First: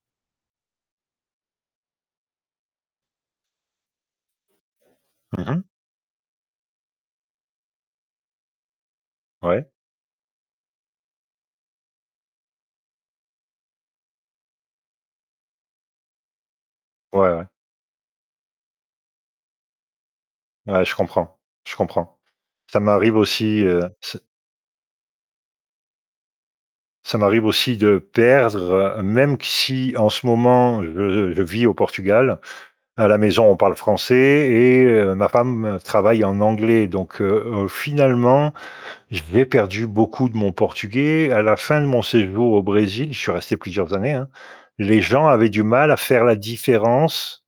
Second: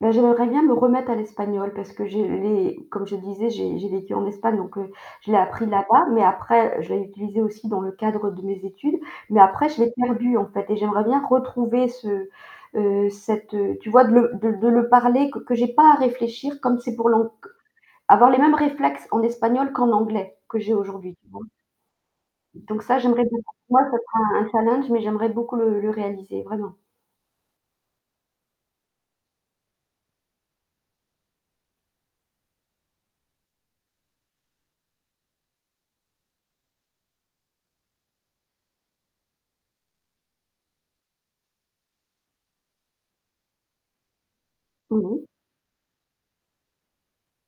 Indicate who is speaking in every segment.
Speaker 1: Bah, j'aimerais bien me remettre à l'espagnol parce que je l'ai comme je disais, j'ai j'ai vécu en Espagne, donc, heu, je l'ai
Speaker 2: Mmh mh.
Speaker 1: appris là-bas, mais après, heu, je l'ai utilisé aussi dans le cadre de mes études, mais
Speaker 2: Ouais.
Speaker 1: après, je l'ai perdu, en fait, et j'aimerais bien retrouver ce, heu, cette, heu, tu vois? De le de l de le parler, q que j'ai pas à réfléchir, comme c'est pour l'ang
Speaker 2: Ouais, ouais.
Speaker 1: q avoir les mêmes réflexes en espagnol qu'en anglais que j'ai
Speaker 2: Ouais, je
Speaker 1: aujourd'hui. Tu
Speaker 2: comprends
Speaker 1: vois?
Speaker 2: je comprends. Ça
Speaker 1: Donc ça,
Speaker 2: m'arrive
Speaker 1: j'aimerais beaucoup,
Speaker 2: aussi heu,
Speaker 1: moi, ça
Speaker 2: ce
Speaker 1: sera un challenge, mais j'aimerais beaucoup le le réaliser, vraiment.
Speaker 2: Ça m'arrive aussi de perdre, heu, même q si en ce moment, je je vis au Portugal, à la maison, on parle français et, heu, ma femme, heu, travaille en anglais, donc heu, heu, finalement, je vais perdu beaucoup de mon portugais. À la fin de mon séjour au Brésil- je suis resté plusieurs années, hein-
Speaker 1: Mmh
Speaker 2: les
Speaker 1: mh.
Speaker 2: gens avaient du mal à faire la différence,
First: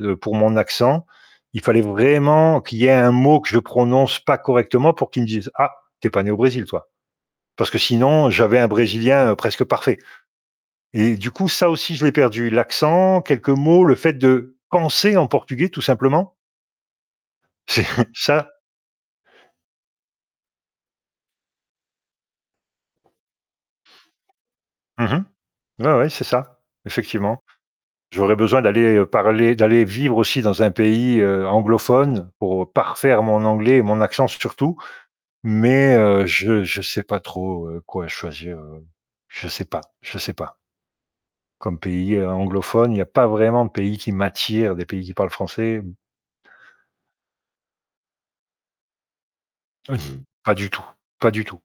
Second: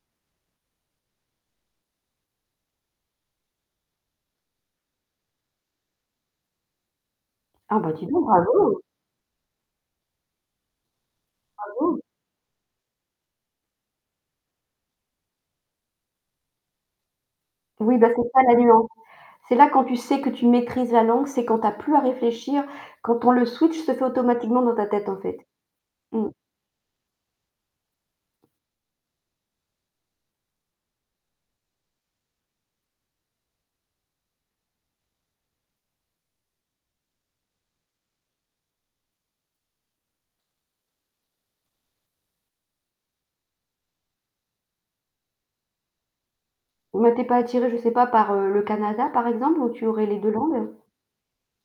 Speaker 2: heu, pour mon accent. Il fallait vraiment qu'il y ait un mot que je prononce pas correctement pour qu'ils me disent: «Ah, tu es pas né au Brésil, toi.» Parce que
Speaker 1: Ah bah dis donc,
Speaker 2: sinon, j'avais un
Speaker 1: bravo!
Speaker 2: brésilien, heu, presque parfait, et du coup, ça aussi,
Speaker 1: Bravo!
Speaker 2: je l'ai perdu: l'accent, quelques mots, le fait de penser en portugais tout simplement. C'est
Speaker 1: Oui, bah c'est ça,
Speaker 2: ça.
Speaker 1: la nuance. C'est là quand tu sais que tu maîtrises la langue, c'est quand tu as plus à réfléchir, quand on le switch se fait automatiquement dans ta
Speaker 2: Mmh
Speaker 1: tête, en
Speaker 2: mh.
Speaker 1: fait.
Speaker 2: Ouais, ouais, c'est
Speaker 1: Mmh.
Speaker 2: ça, effectivement. J'aurais besoin d'aller, heu, parler, d'aller vivre aussi dans un pays, heu, anglophone pour, heu, parfaire mon anglais et mon accent surtout, mais, heu, je je sais pas trop, heu, quoi choisir, heu. Je sais pas, je sais pas. Comme pays, heu, anglophone, il y a pas vraiment de pays qui m'attire, des pays qui parlent français, mmh.
Speaker 1: Mais tu es pas attiré, je sais pas, par, heu, le Canada par exemple, où tu aurais les
Speaker 2: Mmh,
Speaker 1: 2
Speaker 2: pas du
Speaker 1: langues?
Speaker 2: tout pas du tout!